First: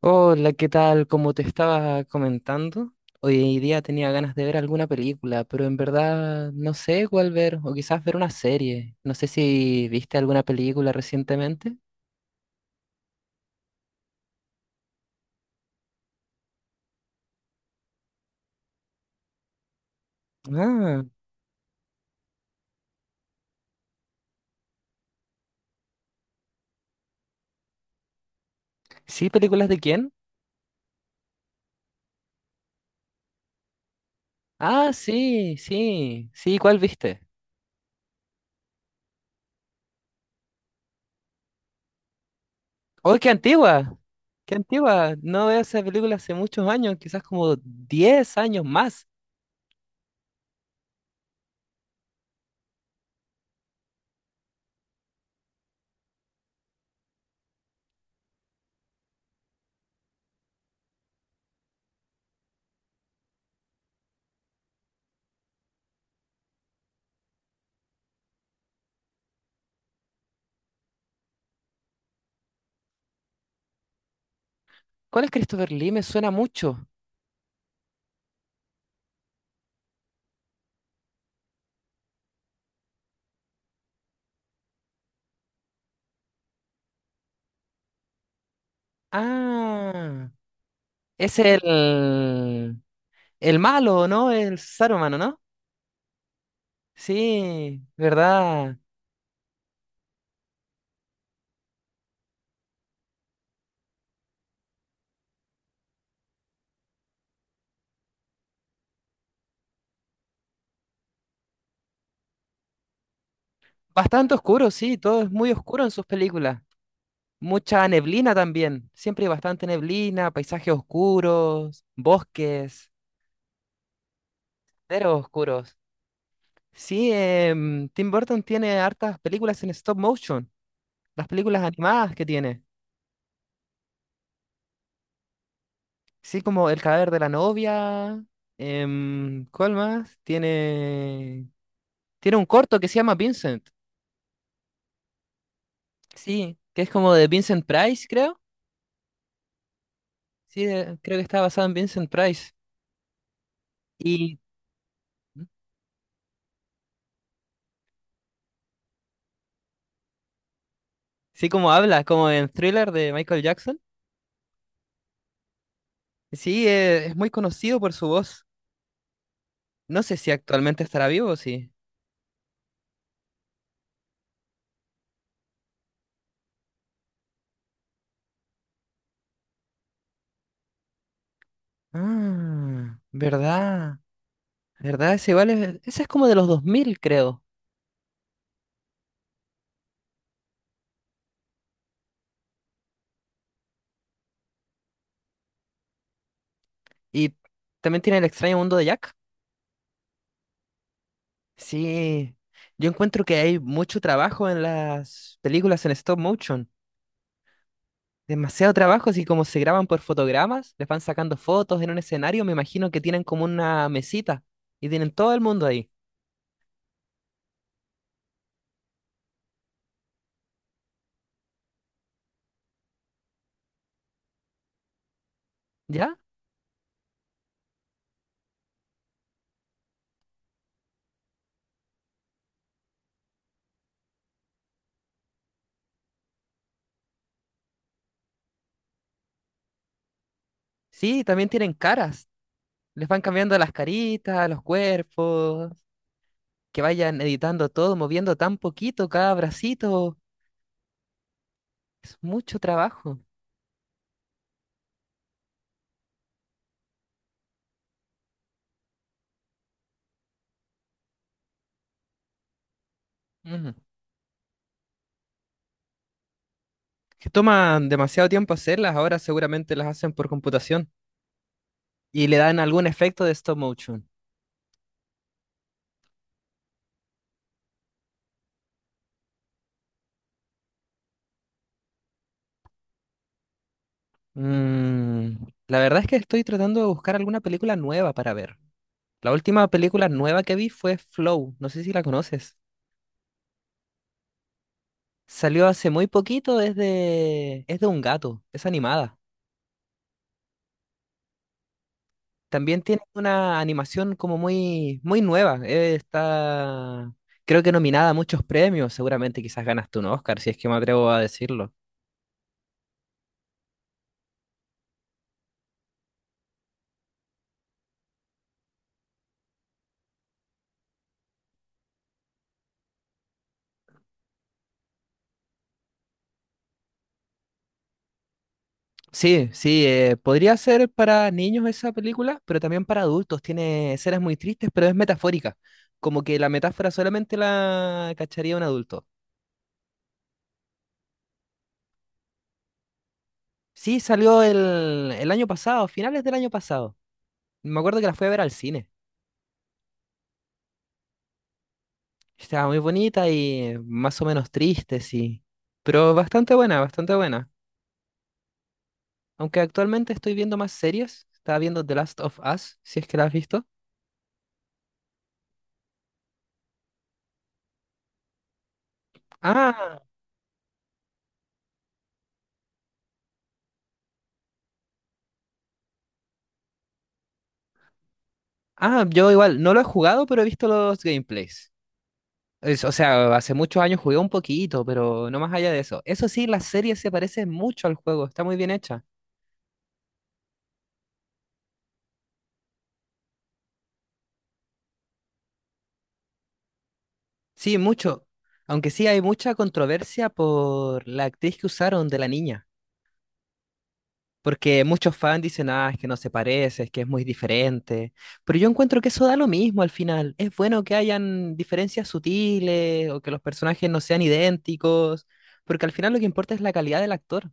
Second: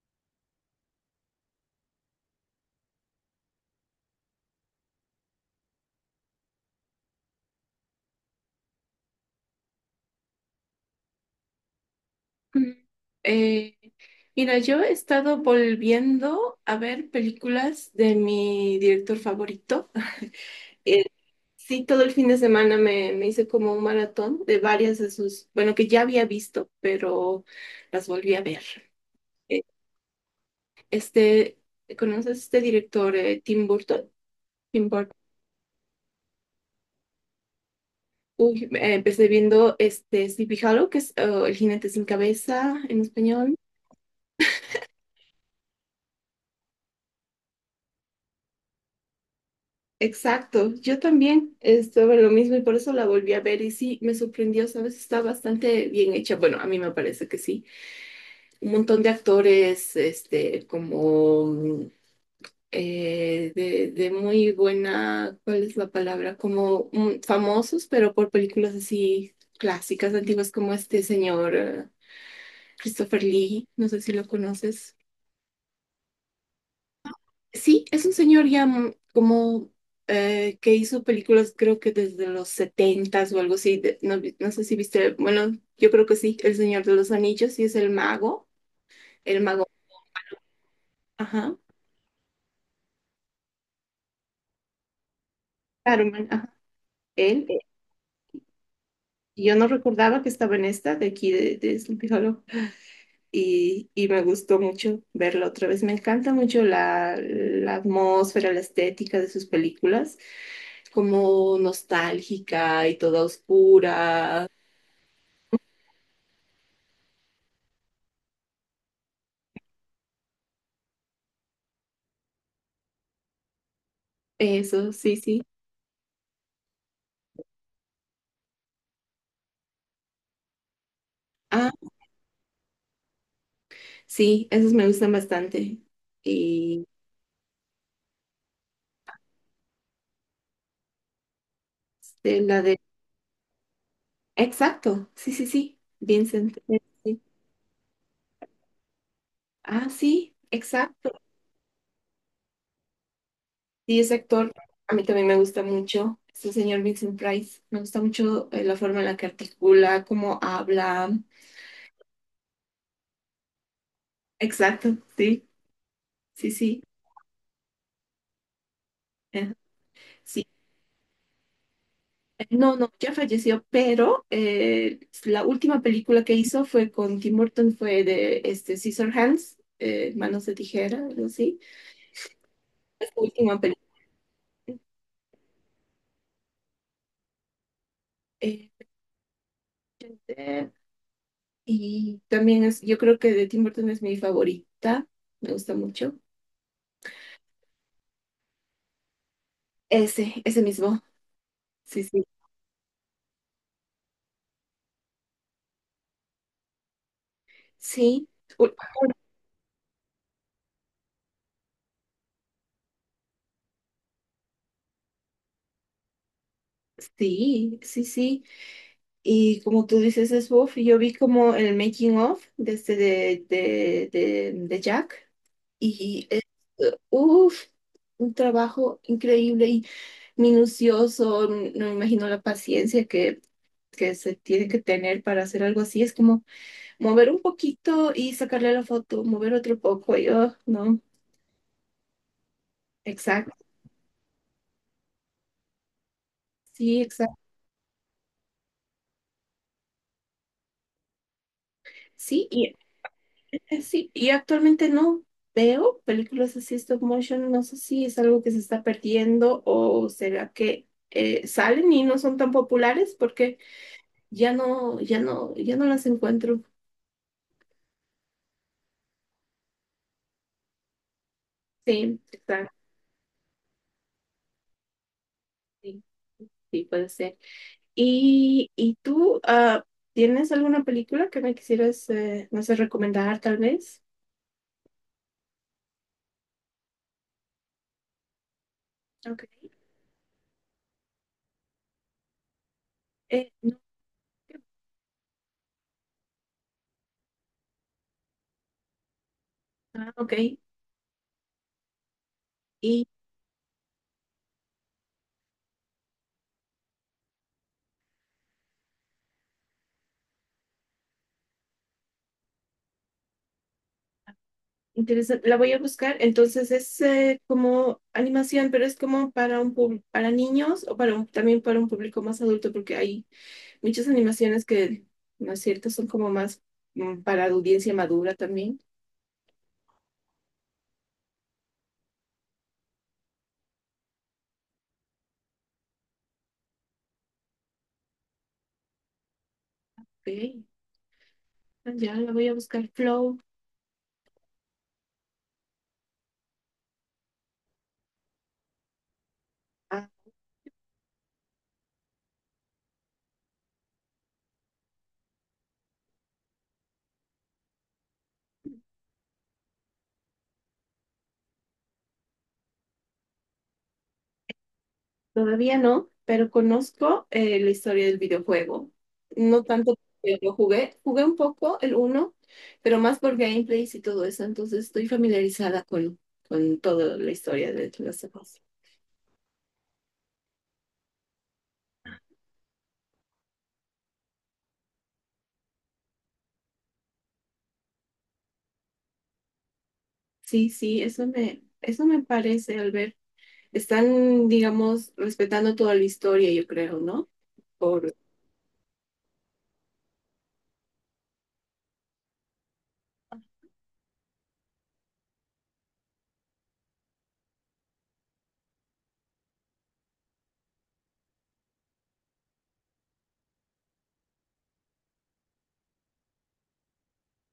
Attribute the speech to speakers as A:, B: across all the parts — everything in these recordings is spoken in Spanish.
A: Hola, ¿qué tal? Como te estaba comentando, hoy día tenía ganas de ver alguna película, pero en verdad no sé cuál ver, o quizás ver una serie. No sé si viste alguna película recientemente.
B: Mm, eh, mira, yo he estado volviendo a ver películas de mi director favorito.
A: Ah,
B: Eh, sí, todo el fin de semana me hice como un maratón de varias de sus, bueno, que ya había visto, pero las volví a ver.
A: sí,
B: Eh,
A: ¿películas de quién?
B: Este, ¿Conoces este director, Tim Burton? Tim
A: Ah,
B: Burton.
A: sí, sí, sí, ¿cuál viste?
B: Uy, empecé viendo este Sleepy Hollow, que es el jinete sin cabeza en
A: ¡Oh, qué
B: español.
A: antigua! ¡Qué antigua! No veo esa película hace muchos años, quizás como 10 años más.
B: Exacto, yo también estuve en lo mismo y por eso la volví a ver y sí, me sorprendió, ¿sabes? Está bastante bien hecha. Bueno, a mí me parece que sí. Un montón de actores, este, como de muy buena, ¿cuál es la palabra? Como famosos, pero por películas así clásicas, antiguas, como este señor Christopher Lee, no sé si lo conoces.
A: ¿Cuál es Christopher Lee? Me suena mucho.
B: Sí, es un señor ya como que hizo películas creo que desde los setentas o algo así. No sé si viste, bueno, yo creo que sí, El Señor de los Anillos, y es el mago,
A: Ah, es
B: ajá,
A: el... El malo, ¿no? El Saruman, ¿no?
B: Saruman, ajá, él.
A: Sí, ¿verdad?
B: Yo no recordaba que estaba en esta de aquí de Sleepy Hollow y me gustó mucho verlo otra vez. Me encanta mucho la atmósfera, la estética de sus películas, como nostálgica y toda
A: Bastante
B: oscura.
A: oscuro, sí, todo es muy oscuro en sus películas. Mucha neblina también, siempre hay bastante neblina, paisajes oscuros, bosques,
B: Eso, sí,
A: senderos
B: sí.
A: oscuros. Sí, Tim Burton tiene hartas películas en stop motion, las películas
B: Ah,
A: animadas que tiene.
B: sí, esos me gustan bastante.
A: Sí, como El
B: Y
A: cadáver de la novia. ¿Cuál más? Tiene, tiene
B: este,
A: un
B: la de...
A: corto que se llama Vincent.
B: Exacto, sí, sí, sí, Vincent.
A: Sí, que es como
B: Sí.
A: de Vincent Price, creo.
B: Ah, sí,
A: Sí,
B: exacto.
A: creo que está basado en Vincent Price.
B: Sí, ese
A: Y
B: actor a mí también me gusta mucho. Este señor Vincent Price. Me gusta mucho la forma en la que articula, cómo habla.
A: sí, como habla, como en Thriller de Michael Jackson.
B: Exacto, sí, sí,
A: Sí,
B: sí.
A: es muy conocido por su voz.
B: eh,
A: No sé si
B: Sí,
A: actualmente estará vivo o sí.
B: no, no, ya falleció, pero la última película que hizo fue con Tim Burton, fue de este, Hands Manos de Tijera, algo así.
A: Ah,
B: Esta última.
A: verdad. ¿Verdad? Ese igual es, ese es como de los 2000 creo.
B: Este, y también es, yo creo que de Tim Burton es mi favorita, me gusta mucho.
A: Y también tiene El extraño mundo de Jack.
B: Ese mismo. Sí, sí.
A: Sí. Yo encuentro que hay mucho trabajo en las películas en stop motion.
B: Sí, u-
A: Demasiado trabajo, así como se graban por fotogramas, les van sacando fotos en un escenario, me imagino que tienen como una mesita y tienen todo el mundo ahí,
B: sí, sí, sí. Y como tú dices, es Wolf, yo vi como el making of de este de Jack.
A: ¿ya?
B: Y es, uff, un trabajo increíble y minucioso. No me imagino la paciencia que se tiene que tener para hacer algo así. Es como mover un poquito y sacarle la foto, mover otro poco, y, oh, no,
A: Sí, también tienen caras, les van
B: exacto,
A: cambiando las caritas, los cuerpos, que
B: sí,
A: vayan
B: exacto,
A: editando todo, moviendo tan poquito cada bracito, es
B: sí,
A: mucho
B: y,
A: trabajo.
B: sí, y actualmente no veo películas así stop motion, no sé si es algo que se está perdiendo o será que salen y no son tan populares porque
A: Ujú.
B: ya no, ya no, ya no las encuentro,
A: Que toman demasiado tiempo hacerlas, ahora seguramente las hacen por computación
B: sí,
A: y le dan
B: exacto,
A: algún efecto de stop motion.
B: sí, sí, puede ser. ¿Y tú, ah, tienes alguna película que me quisieras, no sé, recomendar tal vez?
A: Mm, la verdad es que estoy tratando de buscar alguna película nueva para ver. La
B: Ok.
A: última película nueva que vi fue Flow, no sé si la conoces.
B: Eh.
A: Salió hace muy poquito, es de un gato, es animada.
B: Ah, ok.
A: También tiene
B: Y
A: una animación como muy, muy nueva. Creo que nominada a muchos premios, seguramente quizás ganas tú un Oscar, si es que me atrevo a decirlo.
B: interesante. La voy a buscar. Entonces es como animación, pero es como para para niños o para también para un público más adulto, porque hay muchas animaciones que, ¿no es cierto? Son como más para audiencia madura también.
A: Sí, sí, podría ser para niños esa película, pero también para adultos. Tiene escenas muy tristes, pero es metafórica. Como que la metáfora solamente la cacharía un adulto.
B: Ok. Ah, ya la voy a buscar. Flow.
A: Sí, salió el año pasado, finales del año pasado. Me acuerdo que la fui a ver al cine.
B: Ah,
A: Estaba muy bonita y más o menos triste, sí. Pero bastante buena, bastante buena. Aunque actualmente estoy viendo más series. Estaba viendo The Last of Us, si es que la has visto.
B: todavía no, pero conozco la historia del videojuego. No tanto
A: Ah,
B: porque jugué un poco el uno, pero más por gameplays y todo eso, entonces estoy familiarizada con toda la historia de The Last of Us.
A: ah, yo igual, no lo he jugado, pero he visto los gameplays. O sea, hace muchos años jugué un poquito, pero no más allá de eso. Eso sí, la serie se parece mucho al juego, está muy bien hecha.
B: Sí, sí, eso me parece, al ver. Están, digamos, respetando toda la historia, yo creo, ¿no?
A: Sí,
B: Por...
A: mucho. Aunque sí hay mucha controversia por la actriz que usaron de la niña. Porque muchos fans dicen, ah, es que no se parece, es que es muy diferente. Pero yo encuentro que eso da lo mismo al final. Es bueno que hayan diferencias sutiles o que los personajes no sean idénticos. Porque al final lo que importa es la calidad del actor.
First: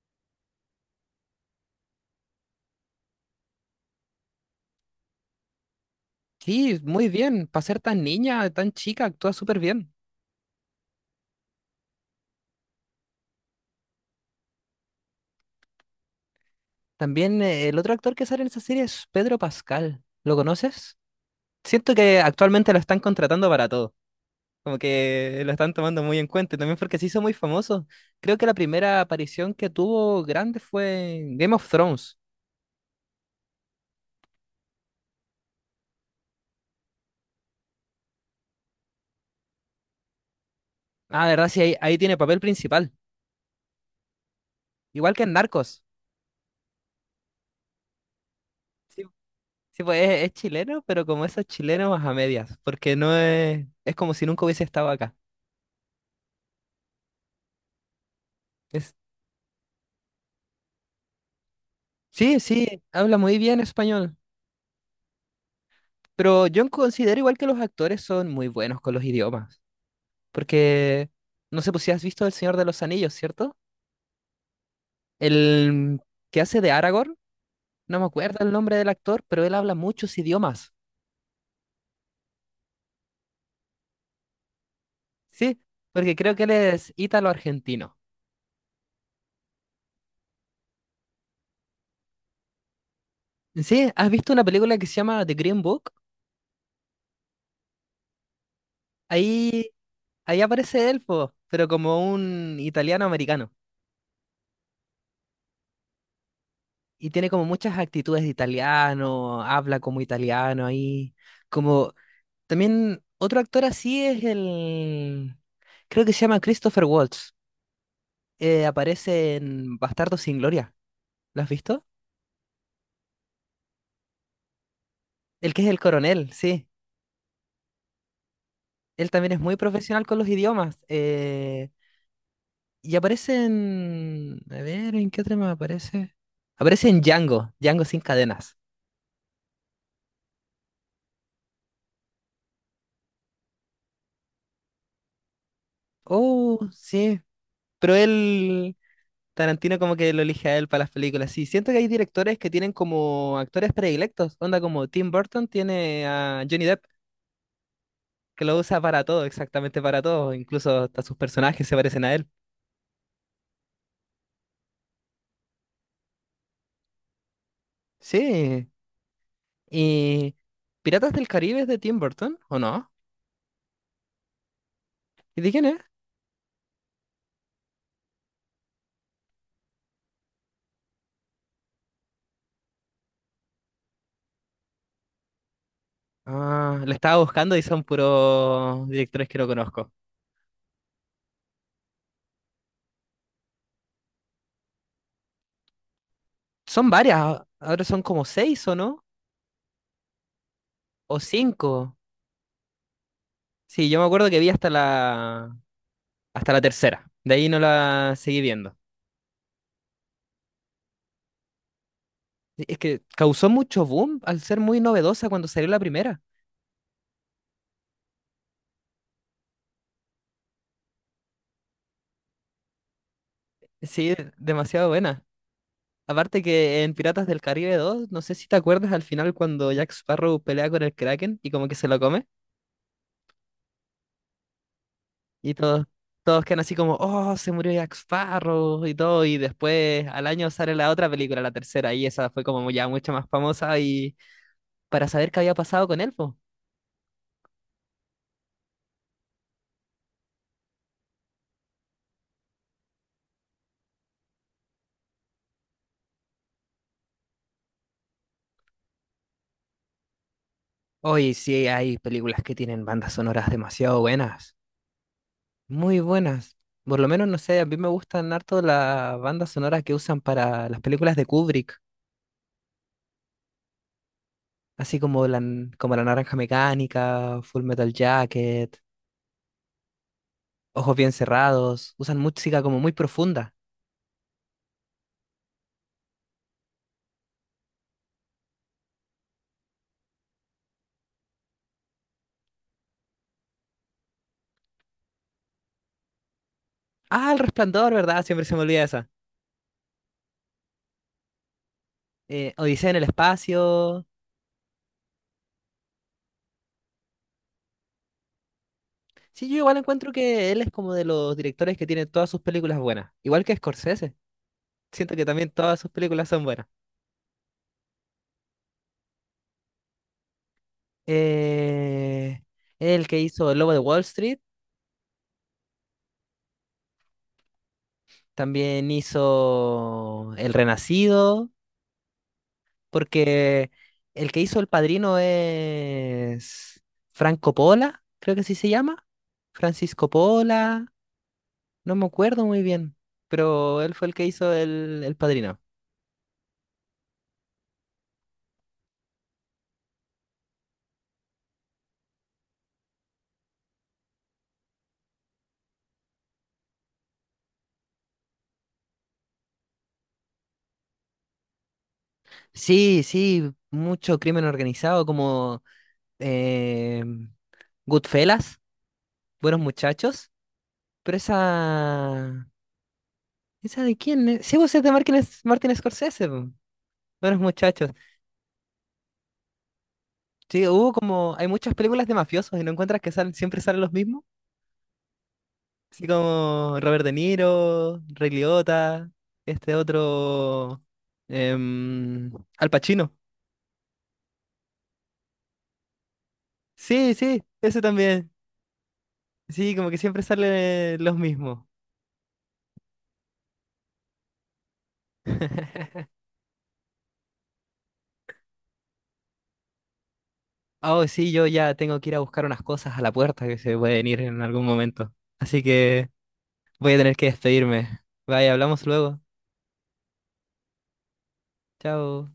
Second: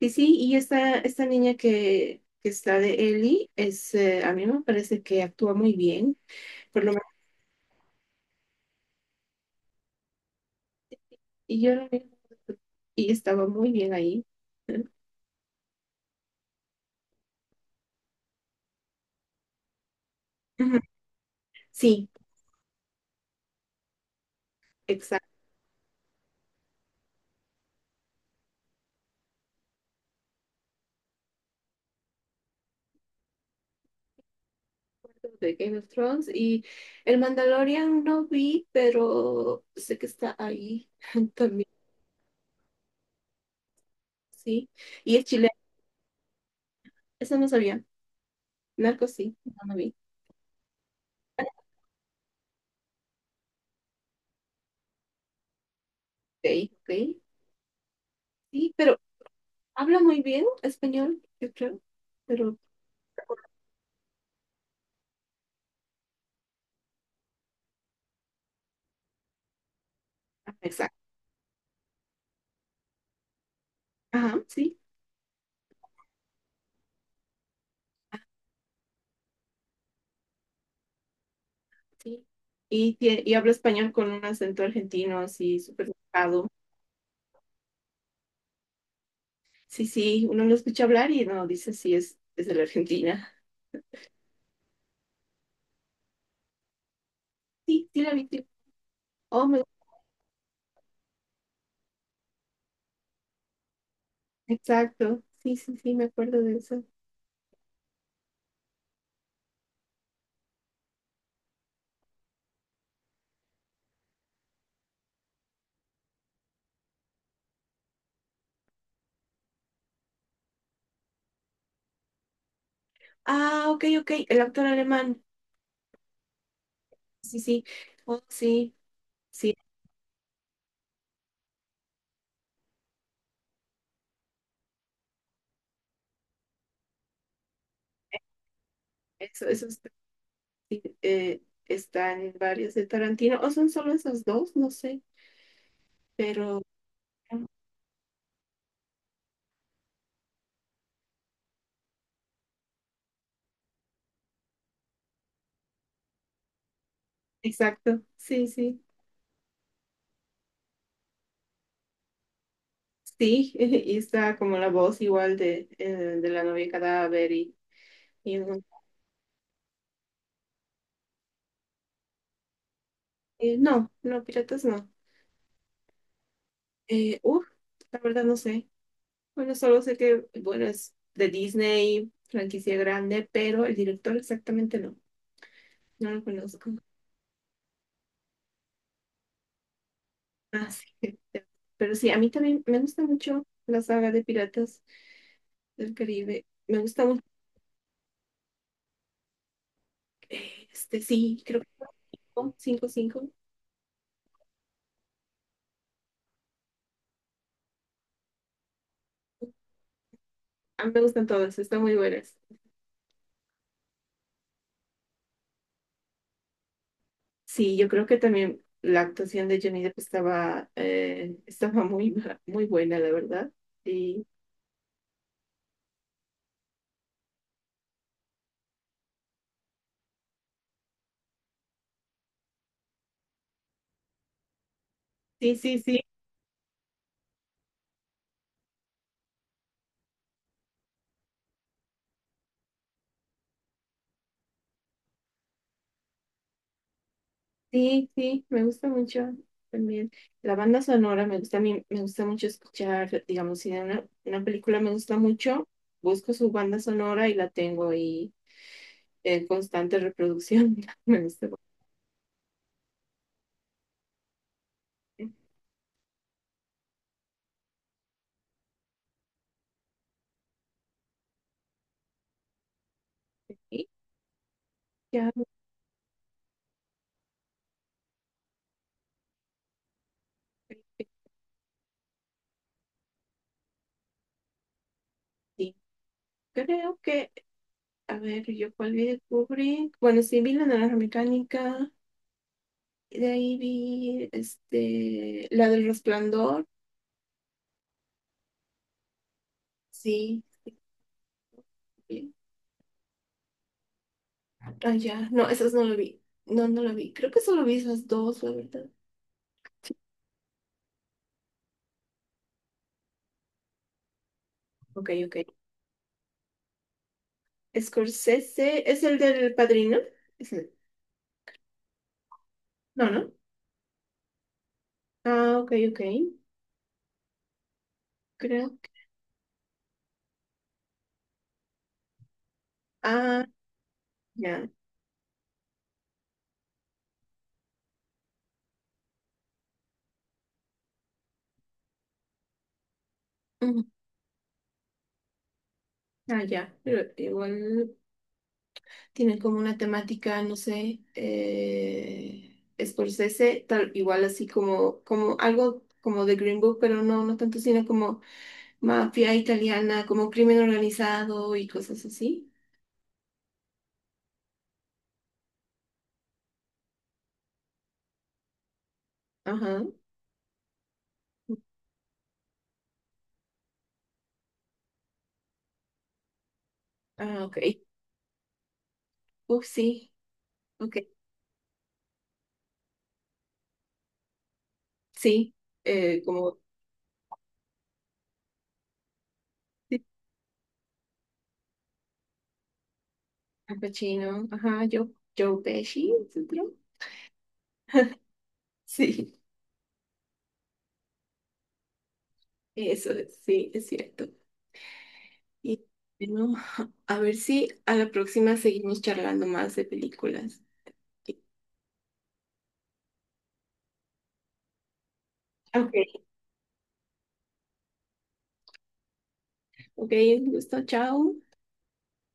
B: Sí, sí, y esta niña que está de Ellie, es, a mí me parece que actúa muy bien.
A: Sí,
B: Por lo.
A: muy bien. Para ser tan niña, tan chica, actúa súper bien.
B: Y yo la vi y estaba muy bien ahí.
A: También el otro actor que sale en esa serie es Pedro Pascal. ¿Lo
B: Ujú.
A: conoces? Siento
B: Sí.
A: que actualmente lo están contratando para todo. Como
B: Exacto,
A: que lo están tomando muy en cuenta y también porque se hizo muy famoso. Creo que la primera aparición que tuvo grande fue en Game of Thrones.
B: de Game of Thrones. Y el Mandalorian no vi, pero sé que está ahí
A: Ah, verdad, sí,
B: también,
A: ahí tiene papel principal.
B: sí.
A: Igual
B: Y
A: que
B: es
A: en
B: chileno,
A: Narcos.
B: eso no sabía.
A: Sí,
B: Narco sí, no lo
A: sí,
B: vi.
A: pues es chileno, pero como esos chilenos a medias, porque no es, es como si nunca hubiese estado acá.
B: Ok, ok. Sí,
A: Es,
B: pero habla muy bien español, yo creo.
A: sí,
B: Pero,
A: sí, habla muy bien español, pero yo considero igual que los actores son muy buenos con los idiomas,
B: ah, exacto.
A: porque no sé pues si has visto El Señor de los Anillos, ¿cierto?
B: Ajá, sí,
A: El que hace de Aragorn. No me acuerdo el nombre del actor, pero él habla muchos idiomas.
B: sí. Y, y habla español con un acento argentino
A: Sí,
B: así, súper
A: porque creo que
B: marcado.
A: él es ítalo-argentino.
B: Sí, sí, uno lo escucha hablar y no dice sí, es de la Argentina.
A: Sí, ¿has visto una película que se llama The Green Book?
B: Sí, sí, la vi. Sí. Oh, me-
A: Ahí, ahí aparece él, po, pero como un italiano-americano.
B: exacto. Sí, sí, sí, me acuerdo de eso.
A: Y tiene como muchas actitudes de italiano, habla como italiano ahí. Como también otro actor así es el... Creo que se llama Christopher Waltz. Aparece en Bastardo sin Gloria. ¿Lo has visto?
B: Ah, ok, ok, el actor alemán.
A: El que es el coronel, sí.
B: Sí, sí. Oh, sí,
A: Él también es
B: sí,
A: muy profesional con los idiomas. Y aparece en... A ver, ¿en qué otra me aparece? Aparece en Django, Django sin cadenas.
B: eso está, sí, está en varios de Tarantino. O son solo esos dos, no sé,
A: Oh,
B: pero
A: sí. Pero él, Tarantino como que lo elige a él para las películas. Sí, siento que hay directores que tienen como actores predilectos. Onda como Tim Burton tiene a Johnny Depp,
B: exacto.
A: que
B: Sí,
A: lo usa
B: sí.
A: para todo, exactamente para todo. Incluso hasta sus personajes se parecen a él.
B: Sí, y está como la voz igual de la novia cadáver y no.
A: Sí. ¿Y Piratas del Caribe es de Tim Burton o no?
B: No, no, piratas no.
A: ¿Y de quién es?
B: Eh, uf, la verdad no sé. Bueno, solo sé que, bueno, es de Disney, franquicia grande, pero el director exactamente no, no lo conozco.
A: Ah, lo estaba buscando y son puros directores que no conozco.
B: Así que, pero sí, a mí también me gusta mucho la saga de Piratas del Caribe. Me
A: Son
B: gusta mucho,
A: varias, ahora son como seis o no, o
B: sí, creo que
A: cinco.
B: 5. 5.
A: Sí, yo me acuerdo que vi hasta la tercera, de ahí no la seguí viendo.
B: A mí me gustan todas, están muy buenas.
A: Sí, es que causó mucho boom al ser muy novedosa cuando salió la primera.
B: Sí, yo creo que también la actuación de Johnny Depp estaba, estaba muy, muy buena, la verdad.
A: Sí,
B: Sí.
A: demasiado buena. Aparte que en Piratas del Caribe 2 no sé si te acuerdas al final cuando Jack Sparrow pelea con el Kraken y como que se lo come. Y
B: Sí, sí,
A: todos,
B: sí.
A: todos quedan así como, oh, se murió Jack Sparrow y todo. Y después al año sale la otra película, la tercera, y esa fue como ya mucho más famosa y para saber qué había pasado con él, pues.
B: Sí, sí, me gusta mucho también. La banda sonora me gusta a mí, me gusta mucho escuchar, digamos, si de una película me gusta mucho, busco su banda sonora y la tengo ahí en constante reproducción. Me
A: Hoy
B: gusta
A: sí hay películas que tienen bandas sonoras demasiado buenas,
B: bastante.
A: muy buenas. Por lo menos, no sé, a mí me gustan harto las bandas sonoras que usan para las películas de Kubrick,
B: Y
A: así
B: ya,
A: como La Naranja Mecánica, Full Metal Jacket, ojos bien cerrados, usan música como muy profunda.
B: sí, creo que, a ver, yo cuál vi de Kubrick. Bueno, sí, vi La Naranja Mecánica, y de ahí vi, este, la del Resplandor,
A: Ah, El Resplandor, ¿verdad? Siempre se me olvida esa.
B: sí. Bien.
A: Odisea en el espacio.
B: Ah, ya, no, esas no lo vi. No, no lo vi. Creo que solo vi esas dos, la verdad.
A: Sí, yo igual encuentro que él es como de los directores que tienen todas sus películas buenas. Igual que Scorsese.
B: Ok,
A: Siento que
B: ok.
A: también todas sus películas son buenas.
B: Scorsese es el del Padrino. Es el-
A: Eh, el
B: No,
A: que
B: no.
A: hizo El Lobo de Wall Street,
B: Ah, ok, ok. Creo
A: también
B: que.
A: hizo El Renacido,
B: Ah,
A: porque el que hizo El
B: ya.
A: Padrino es Franco Pola, creo que así se llama. Francisco Pola. No me acuerdo muy bien, pero
B: Ujú.
A: él fue el que hizo el Padrino.
B: Ah, ya. Pero igual tiene como una temática, no sé. Scorsese, tal, igual así como, como algo como de Green Book, pero no, no tanto, sino como mafia italiana, como crimen organizado y cosas así.
A: Sí, sí, mucho crimen organizado como eh, Goodfellas, Buenos
B: Ajá.
A: Muchachos, pero esa... ¿Esa de quién es? Sí, vos es de Martin Scorsese, po, Buenos
B: Ah, ok.
A: Muchachos.
B: Uf, sí.
A: Sí, hubo
B: Ok.
A: como... Hay muchas películas de mafiosos y no encuentras que salen, siempre salen los mismos,
B: Sí.
A: así
B: Como.
A: como Robert De Niro, Ray Liotta, este otro... em, Al Pacino.
B: Al Pacino, ajá, Joe, Joe Pesci, ¿es el otro?
A: Sí, sí, eso también.
B: Sí.
A: Sí, como que siempre salen los mismos.
B: Eso, es, sí, es cierto. Y bueno, a ver si a la próxima seguimos charlando más de películas.
A: Oh, sí, yo ya tengo que ir a buscar unas cosas a la puerta que se pueden ir en algún momento. Así que
B: Ok,
A: voy a tener que despedirme. Bye, hablamos luego.
B: ok, un gusto, chao.
A: Chao.